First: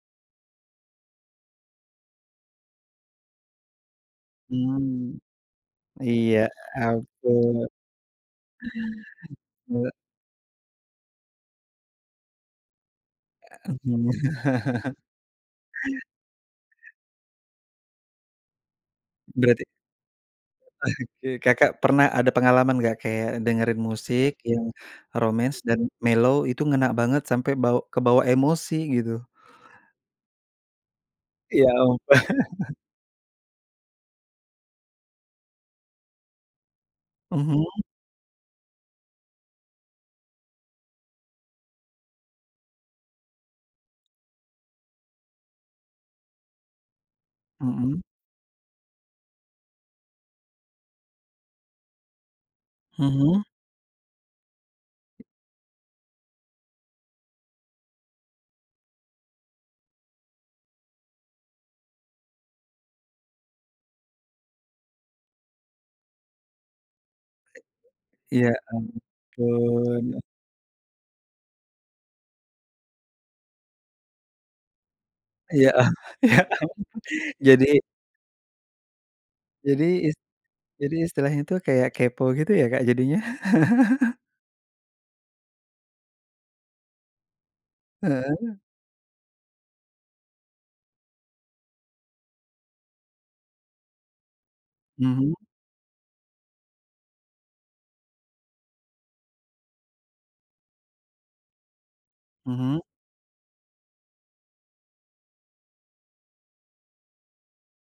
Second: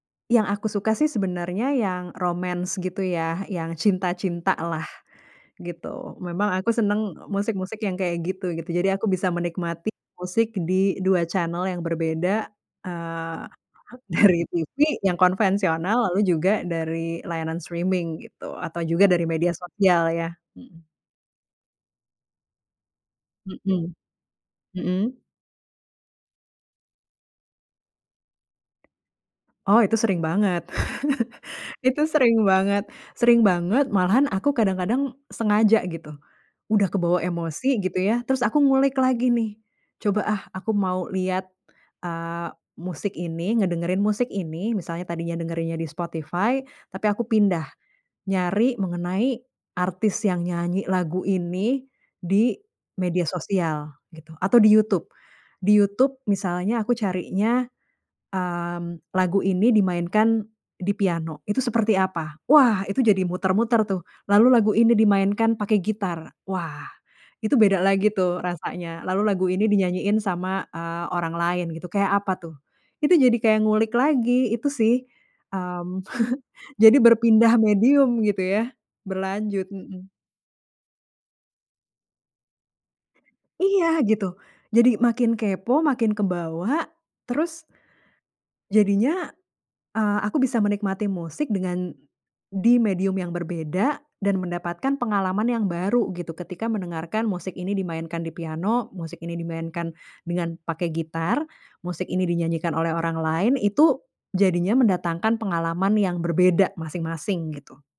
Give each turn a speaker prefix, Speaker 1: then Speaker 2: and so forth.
Speaker 1: Yang aku suka sih, sebenarnya yang romance gitu ya, yang cinta-cinta lah,
Speaker 2: Mmm.
Speaker 1: gitu.
Speaker 2: Ya
Speaker 1: Memang aku seneng e
Speaker 2: ampun.
Speaker 1: musik-musik yang kayak gitu, gitu. Jadi aku bisa menikmati
Speaker 2: He
Speaker 1: musik di 2 channel yang berbeda, eee,
Speaker 2: A
Speaker 1: dari TV yang konvensional, lalu juga dari layanan streaming gitu, atau juga dari media
Speaker 2: Berarti
Speaker 1: sosial ya, mhm.
Speaker 2: oke. Kakak pernah ada pengalaman nggak, kayak dengerin
Speaker 1: Mhm,
Speaker 2: musik yang
Speaker 1: mhm.
Speaker 2: romance dan mellow itu ngena banget sampai bawa kebawa emosi, gitu?
Speaker 1: Oh, itu sering banget
Speaker 2: Ya ampun.
Speaker 1: itu sering banget sering banget, malahan aku kadang-kadang sengaja gitu. Udah kebawa
Speaker 2: Mhm.
Speaker 1: emosi gitu ya, terus aku ngulik lagi nih. Coba, ah, aku mau lihat, eee, musik ini, ngedengerin musik ini, misalnya tadinya dengerinnya di Spotify, tapi aku pindah,
Speaker 2: Mhm.
Speaker 1: nyari mengenai artis yang nyanyi lagu ini, di media
Speaker 2: Mhm.
Speaker 1: sosial gitu, atau di YouTube. Di YouTube misalnya aku carinya, mmm, lagu ini dimainkan di piano itu seperti apa. Wah, itu jadi muter-muter tuh, lalu lagu ini dimainkan pakai gitar. Wah, itu beda lagi tuh
Speaker 2: Ya
Speaker 1: rasanya, lalu lagu ini
Speaker 2: ampun.
Speaker 1: dinyanyiin sama, eee, orang lain gitu, kayak apa tuh. Itu jadi kayak ngulik lagi, itu sih,
Speaker 2: Ya, ah
Speaker 1: mmm,
Speaker 2: ya ampun,
Speaker 1: jadi berpindah
Speaker 2: jadi
Speaker 1: medium gitu ya, berlanjut,
Speaker 2: Jadi,
Speaker 1: mhm.
Speaker 2: is jadi, istilahnya tuh kayak kepo gitu ya, Kak, jadinya.
Speaker 1: Iya, gitu. Jadi makin kepo, makin kebawa, terus
Speaker 2: Heeh.
Speaker 1: jadinya, eee, aku bisa menikmati musik dengan di medium yang berbeda dan mendapatkan
Speaker 2: Mhm.
Speaker 1: pengalaman yang baru gitu, ketika mendengarkan musik ini dimainkan di piano, musik ini dimainkan dengan pakai gitar, musik ini dinyanyikan
Speaker 2: Mhm.
Speaker 1: oleh orang lain, itu jadinya mendatangkan pengalaman yang berbeda masing-masing, gitu.